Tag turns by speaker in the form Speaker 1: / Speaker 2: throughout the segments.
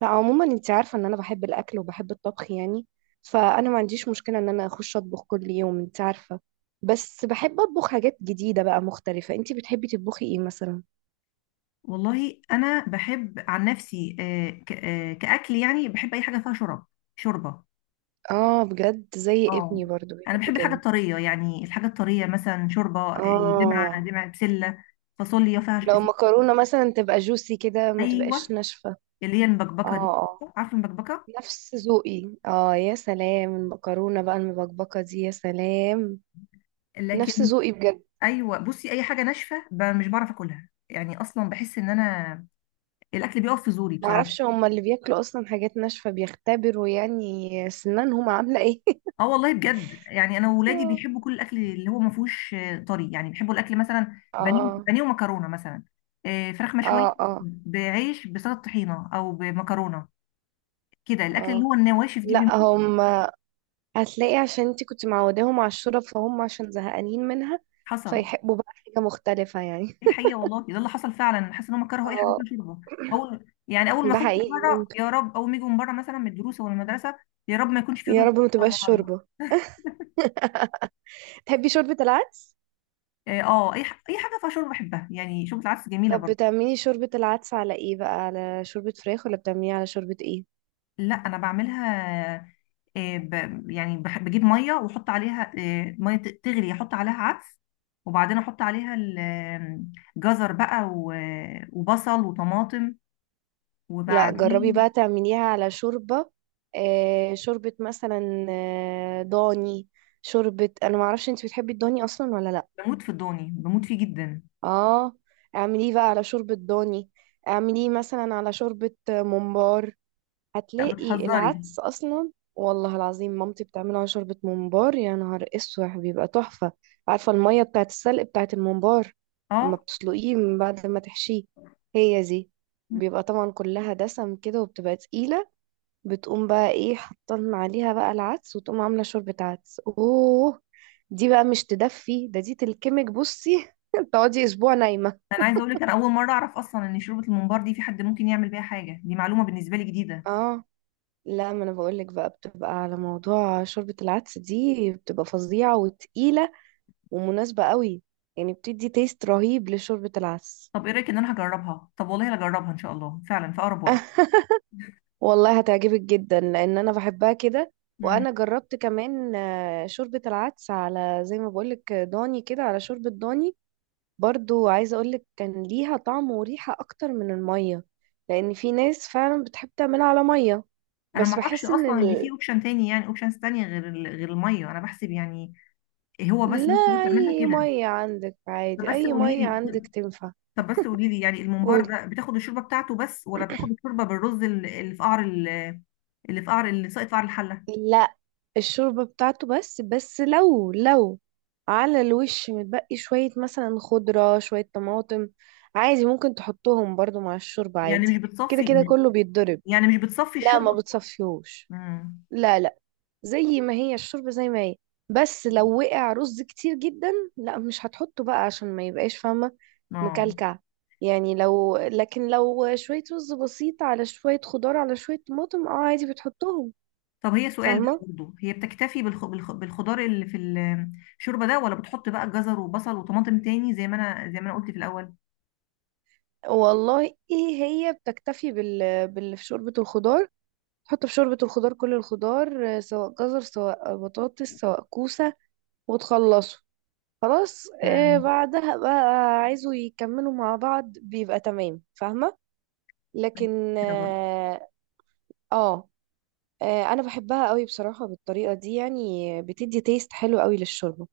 Speaker 1: لا، عموما انت عارفة ان انا بحب الاكل وبحب الطبخ يعني. فانا ما عنديش مشكلة ان انا اخش اطبخ كل يوم، انت عارفة. بس بحب اطبخ حاجات جديدة بقى مختلفة. انت بتحبي تطبخي ايه مثلا؟
Speaker 2: والله انا بحب عن نفسي، كاكل، يعني بحب اي حاجه فيها شرب شوربه.
Speaker 1: اه، بجد؟ زي
Speaker 2: اه
Speaker 1: ابني برضو
Speaker 2: انا
Speaker 1: بيحب
Speaker 2: بحب الحاجه
Speaker 1: كده.
Speaker 2: الطريه، يعني الحاجه الطريه مثلا شوربه،
Speaker 1: اه.
Speaker 2: دمعه دمعه، بسله، فاصوليا فيها
Speaker 1: لو مكرونة مثلا تبقى جوسي كده ما تبقاش
Speaker 2: ايوه
Speaker 1: ناشفة.
Speaker 2: اللي هي
Speaker 1: اه،
Speaker 2: المبكبكه دي،
Speaker 1: اه،
Speaker 2: عارفه المبكبكه؟
Speaker 1: نفس ذوقي. اه، يا سلام! المكرونة بقى المبكبكة دي يا سلام. نفس
Speaker 2: لكن
Speaker 1: ذوقي بجد.
Speaker 2: ايوه، بصي اي حاجه ناشفه مش بعرف اكلها يعني، اصلا بحس ان انا الاكل بيقف في زوري بصراحه.
Speaker 1: معرفش، هما اللي بياكلوا اصلا حاجات ناشفة بيختبروا يعني سنانهم عاملة ايه؟
Speaker 2: اه والله بجد، يعني انا وولادي
Speaker 1: آه.
Speaker 2: بيحبوا كل الاكل اللي هو ما فيهوش طري، يعني بيحبوا الاكل مثلا بانيه،
Speaker 1: اه،
Speaker 2: بانيه ومكرونه مثلا، فراخ
Speaker 1: اه،
Speaker 2: مشويه،
Speaker 1: اه،
Speaker 2: بعيش بسلطه طحينه او بمكرونه كده. الاكل اللي
Speaker 1: اه.
Speaker 2: هو النواشف دي
Speaker 1: لا،
Speaker 2: بيموت.
Speaker 1: هم، هتلاقي عشان انت كنت معوداهم على الشورى، فهم عشان زهقانين منها
Speaker 2: حصل،
Speaker 1: فيحبوا بقى حاجة مختلفة يعني.
Speaker 2: دي الحقيقه والله، ده اللي حصل فعلا. حاسه ان هم كرهوا اي حاجه
Speaker 1: اه.
Speaker 2: فيها شوربه. اول ما
Speaker 1: ده
Speaker 2: اخش
Speaker 1: حقيقي،
Speaker 2: بره،
Speaker 1: ممكن.
Speaker 2: يا رب اول ما يجوا من بره مثلا من الدروس او المدرسه، يا رب ما يكونش في
Speaker 1: يا
Speaker 2: رز
Speaker 1: رب ما تبقاش
Speaker 2: النهارده.
Speaker 1: شوربة. تحبي شوربة العدس؟
Speaker 2: اه، اي حاجه فيها شوربه بحبها يعني، شوربه العدس جميله
Speaker 1: طب
Speaker 2: برضه.
Speaker 1: بتعملي شوربة العدس على ايه بقى، على شوربة فراخ ولا بتعمليها على شوربة ايه؟
Speaker 2: لا انا بعملها، يعني بجيب ميه واحط عليها، ميه تغلي، احط عليها عدس، وبعدين احط عليها جزر بقى وبصل وطماطم،
Speaker 1: لا، جربي
Speaker 2: وبعدين
Speaker 1: بقى تعمليها على شوربة، شوربة مثلا ضاني. شوربة. انا معرفش انت بتحبي الضاني اصلا ولا لا.
Speaker 2: بموت في الضاني، بموت فيه جدا.
Speaker 1: اه، اعمليه بقى على شوربة ضاني. اعمليه مثلا على شوربة ممبار.
Speaker 2: لا
Speaker 1: هتلاقي
Speaker 2: بتهزري.
Speaker 1: العدس اصلا والله العظيم مامتي بتعمله على شوربة ممبار. يا نهار اسوح بيبقى تحفة. عارفة المية بتاعت السلق بتاعت الممبار؟ اما
Speaker 2: اه
Speaker 1: بتسلقيه من بعد ما تحشيه، هي دي. بيبقى طبعا كلها دسم كده وبتبقى تقيلة. بتقوم بقى ايه، حطن عليها بقى العدس وتقوم عاملة شوربة عدس. اوه! دي بقى مش تدفي، ده دي تلكمك، بصي! تقعدي اسبوع نايمة.
Speaker 2: انا عايزه اقول لك، انا اول مره اعرف اصلا ان شوربه الممبار دي في حد ممكن يعمل بيها حاجه، دي معلومه بالنسبه لي جديده.
Speaker 1: اه. لا ما انا بقولك بقى، بتبقى على موضوع شوربة العدس دي بتبقى فظيعة وتقيلة ومناسبة قوي. يعني بتدي تيست رهيب لشوربة العدس.
Speaker 2: طب ايه رايك ان انا هجربها؟ طب والله هجربها ان شاء الله فعلا في اقرب وقت.
Speaker 1: والله هتعجبك جدا لان انا بحبها كده.
Speaker 2: مم.
Speaker 1: وانا جربت كمان شوربة العدس على، زي ما بقولك، ضاني كده، على شوربة ضاني. برضو عايزة اقولك كان ليها طعم وريحة اكتر من المية، لان في ناس فعلا بتحب تعملها على مية.
Speaker 2: انا ما
Speaker 1: بس
Speaker 2: اعرفش
Speaker 1: بحس ان
Speaker 2: اصلا ان في اوبشن تاني، يعني اوبشنز تانية غير غير الميه، انا بحسب يعني هو بس الناس كلها
Speaker 1: لا،
Speaker 2: بتعملها
Speaker 1: اي
Speaker 2: كده.
Speaker 1: مية عندك
Speaker 2: طب
Speaker 1: عادي،
Speaker 2: بس
Speaker 1: اي
Speaker 2: قولي
Speaker 1: مية
Speaker 2: لي
Speaker 1: عندك تنفع.
Speaker 2: طب بس قولي لي يعني الممبار
Speaker 1: قولي.
Speaker 2: ده بتاخد الشوربه بتاعته بس، ولا بتاخد الشوربه بالرز، اللي في قعر اللي في قعر، اللي ساقط في قعر الحله؟
Speaker 1: لا، الشوربة بتاعته بس، لو على الوش متبقي شوية مثلا خضرة شوية طماطم، عادي ممكن تحطهم برضو مع الشوربة
Speaker 2: يعني
Speaker 1: عادي.
Speaker 2: مش
Speaker 1: كده كده
Speaker 2: بتصفي،
Speaker 1: كله بيتضرب.
Speaker 2: يعني مش بتصفي
Speaker 1: لا، ما
Speaker 2: الشوربه؟
Speaker 1: بتصفيهوش.
Speaker 2: امم
Speaker 1: لا، لا. زي ما هي الشوربة زي ما هي. بس لو وقع رز كتير جدا، لا مش هتحطه بقى عشان ما يبقاش، فاهمة؟
Speaker 2: اه.
Speaker 1: مكلكع. يعني لكن لو شوية رز بسيط على شوية خضار على شوية طماطم، اه، عادي بتحطهم،
Speaker 2: طب هي سؤال بقى
Speaker 1: فاهمة؟
Speaker 2: برضه، هي بتكتفي بالخضار اللي في الشوربه ده، ولا بتحط بقى جزر وبصل وطماطم تاني زي ما انا قلت في الاول؟
Speaker 1: والله، ايه. هي بتكتفي بال... بال في شوربة الخضار، تحط في شوربة الخضار كل الخضار، سواء جزر، سواء بطاطس، سواء كوسة. وتخلصوا، خلاص.
Speaker 2: امم
Speaker 1: بعدها بقى عايزوا يكملوا مع بعض بيبقى تمام، فاهمة؟ لكن
Speaker 2: فكره برضه.
Speaker 1: آه، انا بحبها قوي بصراحة بالطريقة دي، يعني بتدي تيست حلو قوي للشوربة.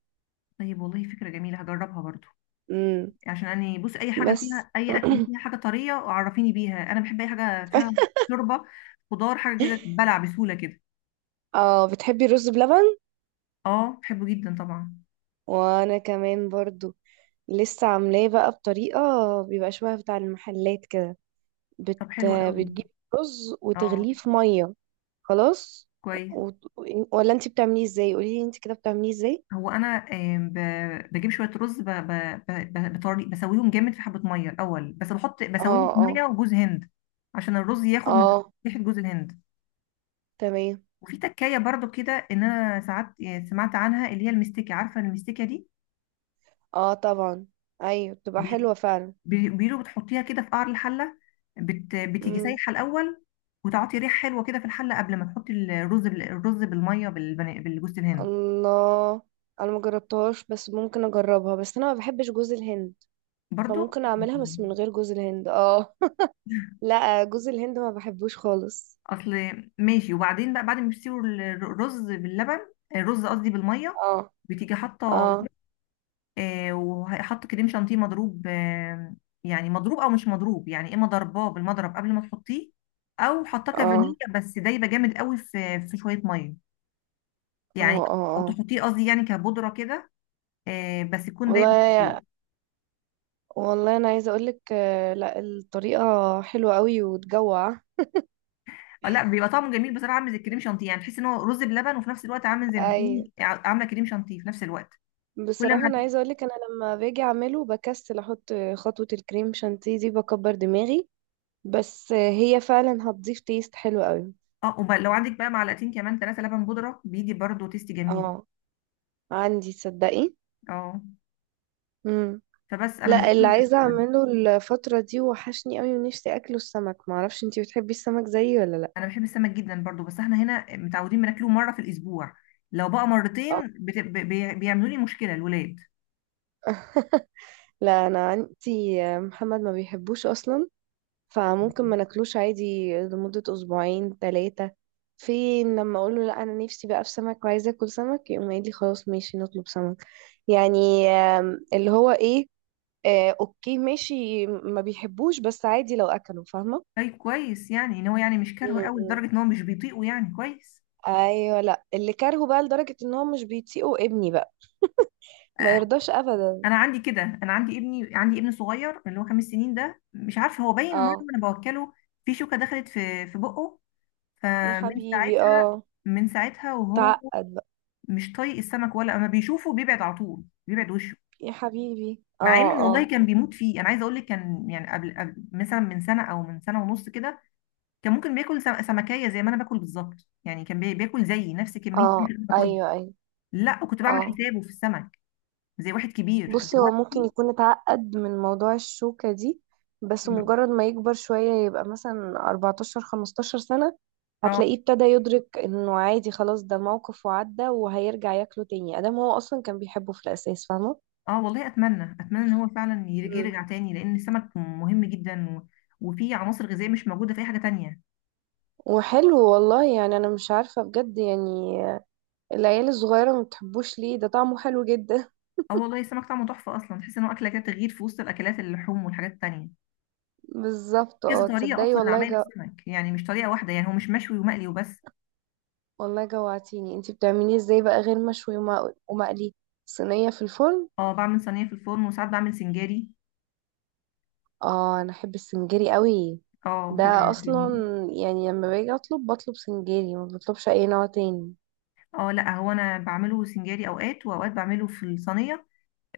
Speaker 2: طيب والله فكره جميله، هجربها برضه،
Speaker 1: امم.
Speaker 2: عشان يعني بص، اي حاجه
Speaker 1: بس
Speaker 2: فيها، اي اكل فيها حاجه طريه عرفيني بيها، انا بحب اي حاجه فيها شوربه، خضار، حاجه كده بلع بسهوله كده.
Speaker 1: اه، بتحبي الرز بلبن؟
Speaker 2: اه بحبه جدا طبعا.
Speaker 1: وانا كمان برضو. لسه عاملاه بقى بطريقة بيبقى شبه بتاع المحلات كده. بت...
Speaker 2: طب حلو قوي.
Speaker 1: بتجيب رز
Speaker 2: اه
Speaker 1: وتغليه في مية. خلاص.
Speaker 2: كويس.
Speaker 1: و... ولا انت بتعمليه ازاي؟ قوليلي انت كده بتعمليه ازاي.
Speaker 2: هو انا بجيب شويه رز، بطري بسويهم جامد في حبه ميه الاول، بس بحط
Speaker 1: اه،
Speaker 2: بسويهم في
Speaker 1: اه،
Speaker 2: ميه وجوز هند، عشان الرز ياخد من
Speaker 1: اه.
Speaker 2: ريحه جوز الهند.
Speaker 1: تمام.
Speaker 2: وفي تكايه برضو كده، ان انا ساعات سمعت عنها، اللي هي المستكه، عارفه المستكه
Speaker 1: اه، طبعا. ايوه، بتبقى
Speaker 2: دي؟
Speaker 1: حلوة فعلا.
Speaker 2: بيقولوا بتحطيها كده في قعر الحلة، بتيجي
Speaker 1: مم.
Speaker 2: سايحة الأول، وتعطي ريحة حلوة كده في الحلة، قبل ما تحطي الرز الرز بالمية، بالجوز الهند
Speaker 1: الله! انا ما جربتهاش بس ممكن اجربها، بس انا ما بحبش جوز الهند.
Speaker 2: برضو.
Speaker 1: فممكن اعملها بس
Speaker 2: مم.
Speaker 1: من غير جوز الهند، اه. لا، جوز الهند ما بحبوش خالص.
Speaker 2: أصل ماشي، وبعدين بقى بعد ما بتسيبوا الرز باللبن، الرز قصدي بالمية،
Speaker 1: اه
Speaker 2: بتيجي حاطة،
Speaker 1: اه،
Speaker 2: آه، وحاطة كريم شانتيه مضروب، آه يعني مضروب أو مش مضروب، يعني إما ضرباه بالمضرب قبل ما تحطيه، أو حاطاه
Speaker 1: اه،
Speaker 2: كفانيليا بس دايبة جامد قوي في شوية مية
Speaker 1: اه،
Speaker 2: يعني،
Speaker 1: اه.
Speaker 2: او
Speaker 1: اه،
Speaker 2: تحطيه قصدي يعني كبودره كده، بس يكون
Speaker 1: والله
Speaker 2: دايما فيه.
Speaker 1: يا- والله انا عايزه اقولك، لا، الطريقه حلوه قوي وتجوع.
Speaker 2: لا بيبقى طعمه جميل بصراحه، عامل زي الكريم شانتيه، يعني تحس ان هو رز بلبن، وفي نفس الوقت عامل زي ما
Speaker 1: اي،
Speaker 2: تكوني عامله كريم شانتيه في نفس الوقت. كل ما
Speaker 1: بصراحه انا عايزه اقولك انا لما باجي اعمله بكسل احط خطوه الكريم شانتيه دي، بكبر دماغي. بس هي فعلا هتضيف تيست حلو قوي.
Speaker 2: اه، وبقى لو عندك بقى معلقتين كمان 3 لبن بودره، بيدي برضو تيست جميل.
Speaker 1: اه، عندي، تصدقي؟
Speaker 2: اه،
Speaker 1: امم.
Speaker 2: فبس انا مش
Speaker 1: لا، اللي
Speaker 2: بعمل غير
Speaker 1: عايزة
Speaker 2: كده.
Speaker 1: اعمله الفترة دي، وحشني قوي ونفسي اكله، السمك. معرفش انتي بتحبي السمك زيي ولا لا؟
Speaker 2: انا بحب السمك جدا برضو، بس احنا هنا متعودين بناكله مره في الاسبوع، لو بقى
Speaker 1: اه.
Speaker 2: مرتين بيعملوا لي مشكله الولاد.
Speaker 1: لا، انا عندي محمد ما بيحبوش اصلا، فممكن ما ناكلوش عادي لمدة اسبوعين ثلاثة. في لما اقول له لا انا نفسي بقى في سمك وعايزة اكل سمك، يقوم قايل لي خلاص ماشي نطلب سمك. يعني اللي هو ايه، اوكي ماشي ما بيحبوش، بس عادي لو اكلوا، فاهمة؟
Speaker 2: طيب كويس، يعني ان هو يعني مش كارهه قوي
Speaker 1: مم.
Speaker 2: لدرجه ان هو مش بيطيقه، يعني كويس.
Speaker 1: ايوه، لا اللي كارهه بقى لدرجة ان هو مش بيطيقه ابني بقى، ما يرضاش ابدا.
Speaker 2: انا عندي كده، انا عندي ابني عندي ابن صغير اللي هو 5 سنين ده، مش عارفه هو باين مره
Speaker 1: اه،
Speaker 2: انا بوكله، في شوكه دخلت في بقه،
Speaker 1: يا
Speaker 2: فمن
Speaker 1: حبيبي،
Speaker 2: ساعتها،
Speaker 1: اه.
Speaker 2: من ساعتها وهو
Speaker 1: تعقد بقى.
Speaker 2: مش طايق السمك، ولا اما بيشوفه بيبعد على طول، بيبعد وشه،
Speaker 1: يا حبيبي،
Speaker 2: مع
Speaker 1: اه،
Speaker 2: ان والله
Speaker 1: اه،
Speaker 2: كان بيموت فيه. انا عايزه اقول لك، كان يعني قبل مثلا من سنه او من سنه ونص كده، كان ممكن بياكل سمكيه زي ما انا باكل بالظبط، يعني كان بياكل زيي نفس كميه
Speaker 1: اه.
Speaker 2: اللي انا باكلها،
Speaker 1: ايوه، ايوه،
Speaker 2: لا وكنت بعمل
Speaker 1: اه.
Speaker 2: حسابه في السمك زي واحد كبير
Speaker 1: بصي، هو ممكن
Speaker 2: دلوقتي.
Speaker 1: يكون اتعقد من موضوع الشوكة دي، بس مجرد ما يكبر شوية يبقى مثلا 14 15 سنة
Speaker 2: اه
Speaker 1: هتلاقيه ابتدى يدرك انه عادي، خلاص، ده موقف وعدى، وهيرجع ياكله تاني ادام هو اصلا كان بيحبه في الاساس، فاهمة؟
Speaker 2: اه، والله اتمنى، اتمنى ان هو فعلا يرجع، يرجع تاني، لان السمك مهم جدا، و... وفيه عناصر غذائيه مش موجوده في اي حاجه تانية.
Speaker 1: وحلو والله، يعني انا مش عارفة بجد يعني العيال الصغيرة ما بتحبوش ليه، ده طعمه حلو جدا.
Speaker 2: اه والله السمك طعمه تحفه اصلا، تحس ان هو اكله كده تغيير في وسط الاكلات، اللحوم والحاجات التانية.
Speaker 1: بالظبط.
Speaker 2: كذا
Speaker 1: اه،
Speaker 2: طريقه
Speaker 1: تصدقي
Speaker 2: اصلا
Speaker 1: والله
Speaker 2: لعمايل السمك، يعني مش طريقه واحده، يعني هو مش مشوي ومقلي وبس.
Speaker 1: والله جوعتيني! انتي بتعمليه ازاي بقى غير مشوي ومقلي؟ صينية في الفرن؟
Speaker 2: اه، بعمل صينيه في الفرن، وساعات بعمل سنجاري.
Speaker 1: اه، انا احب السنجري قوي،
Speaker 2: اه
Speaker 1: ده
Speaker 2: بيبقى
Speaker 1: اصلا
Speaker 2: جميل.
Speaker 1: يعني لما باجي اطلب، بطلب سنجري، ما بطلبش اي نوع تاني.
Speaker 2: اه لا هو انا بعمله سنجاري اوقات، واوقات بعمله في الصينيه،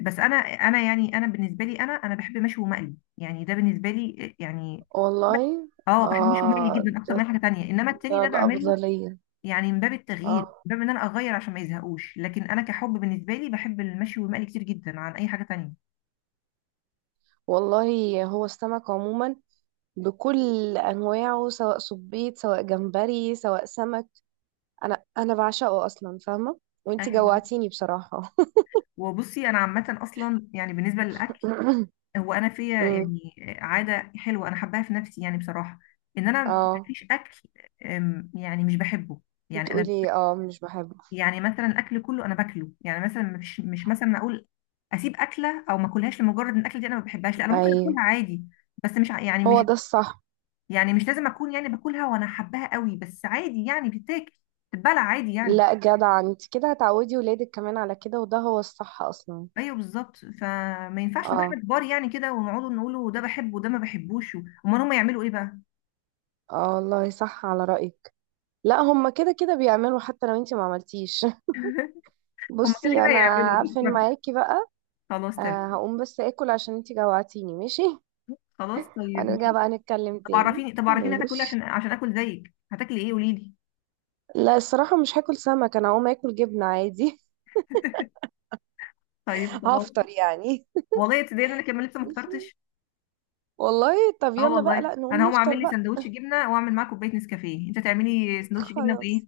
Speaker 2: بس انا يعني انا بالنسبه لي، انا بحب مشوي ومقلي، يعني ده بالنسبه لي يعني ب-
Speaker 1: والله.
Speaker 2: اه، بحب مشوي ومقلي
Speaker 1: اه،
Speaker 2: جدا اكتر
Speaker 1: ده
Speaker 2: من أي حاجه تانية، انما التاني
Speaker 1: ده
Speaker 2: ده بعمله
Speaker 1: الأفضلية.
Speaker 2: يعني من باب
Speaker 1: اه
Speaker 2: التغيير، من باب ان انا اغير عشان ما يزهقوش، لكن انا كحب بالنسبه لي بحب المشوي والمقلي كتير جدا عن اي حاجه تانية.
Speaker 1: والله، هو السمك عموما بكل انواعه، سواء صبيط، سواء جمبري، سواء سمك، انا بعشقه اصلا، فاهمه؟ وانتي
Speaker 2: ايوه،
Speaker 1: جوعتيني بصراحه.
Speaker 2: وبصي انا عامه اصلا يعني بالنسبه للاكل، هو انا فيا
Speaker 1: أمم.
Speaker 2: يعني عاده حلوه انا حباها في نفسي يعني بصراحه، ان انا
Speaker 1: اه،
Speaker 2: مفيش اكل، يعني مش بحبه. يعني انا،
Speaker 1: بتقولي اه مش بحبه؟
Speaker 2: يعني مثلا الاكل كله انا باكله، يعني مثلا مش مش مثلا اقول اسيب اكله او ما اكلهاش لمجرد ان الاكله دي انا ما بحبهاش، لا انا
Speaker 1: اي،
Speaker 2: ممكن اكلها عادي، بس مش ع- يعني
Speaker 1: هو
Speaker 2: مش،
Speaker 1: ده الصح.
Speaker 2: يعني مش لازم اكون يعني باكلها وانا حباها قوي، بس عادي يعني بتتاكل، بتتبلع عادي يعني.
Speaker 1: لا جدع، انت كده هتعودي ولادك كمان على كده، وده هو الصح اصلا.
Speaker 2: ايوه بالظبط، فما ينفعش نبقى
Speaker 1: اه،
Speaker 2: احنا كبار يعني كده، ونقعدوا نقولوا ده بحبه وده ما بحبوش، امال هم يعملوا ايه بقى؟
Speaker 1: اه، والله صح على رأيك. لا، هما كده كده بيعملوا حتى لو انت ما عملتيش.
Speaker 2: هم كده كده
Speaker 1: بصي انا
Speaker 2: هيعملوا
Speaker 1: عارفه ان معاكي بقى.
Speaker 2: خلاص تمام.
Speaker 1: هقوم بس اكل عشان انت جوعتيني، ماشي.
Speaker 2: خلاص طيب
Speaker 1: هنرجع
Speaker 2: ماشي.
Speaker 1: بقى نتكلم
Speaker 2: طب
Speaker 1: تاني،
Speaker 2: عرفيني، طب عرفيني هتاكل ايه
Speaker 1: ماشي.
Speaker 2: عشان عشان اكل زيك، هتاكلي ايه قولي لي؟
Speaker 1: لا الصراحة مش هاكل سمك، انا هقوم اكل جبنة عادي.
Speaker 2: طيب خلاص.
Speaker 1: هفطر يعني.
Speaker 2: والله تصدقني انا كمان لسه ما
Speaker 1: ماشي.
Speaker 2: فطرتش.
Speaker 1: والله، طب
Speaker 2: اه
Speaker 1: يلا بقى
Speaker 2: والله
Speaker 1: لا
Speaker 2: انا
Speaker 1: نقوم
Speaker 2: هقوم
Speaker 1: نفطر
Speaker 2: اعمل لي
Speaker 1: بقى.
Speaker 2: سندوتش جبنه، واعمل معاه كوبايه نسكافيه، انت تعملي سندوتش جبنه بايه؟
Speaker 1: خلاص.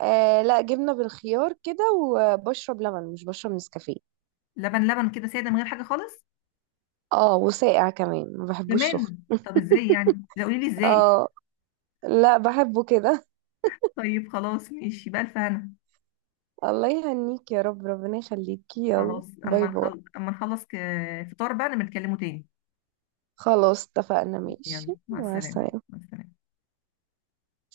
Speaker 1: لا، جبنة بالخيار كده، وبشرب لبن مش بشرب نسكافيه.
Speaker 2: لبن، لبن كده ساده من غير حاجه خالص؟
Speaker 1: اه، وساقع كمان، ما بحبوش سخن.
Speaker 2: كمان؟ طب ازاي يعني؟ لا قولي لي ازاي.
Speaker 1: اه، لا بحبه كده.
Speaker 2: طيب خلاص ماشي، بألف هنا.
Speaker 1: الله يهنيك يا رب، ربنا يخليكي، يلا
Speaker 2: خلاص
Speaker 1: باي
Speaker 2: اما
Speaker 1: باي.
Speaker 2: نخلص، فطار بقى نبقى نتكلموا تاني.
Speaker 1: خلاص اتفقنا، ماشي.
Speaker 2: يلا مع
Speaker 1: مع
Speaker 2: السلامه.
Speaker 1: السلامة.
Speaker 2: مع السلامه.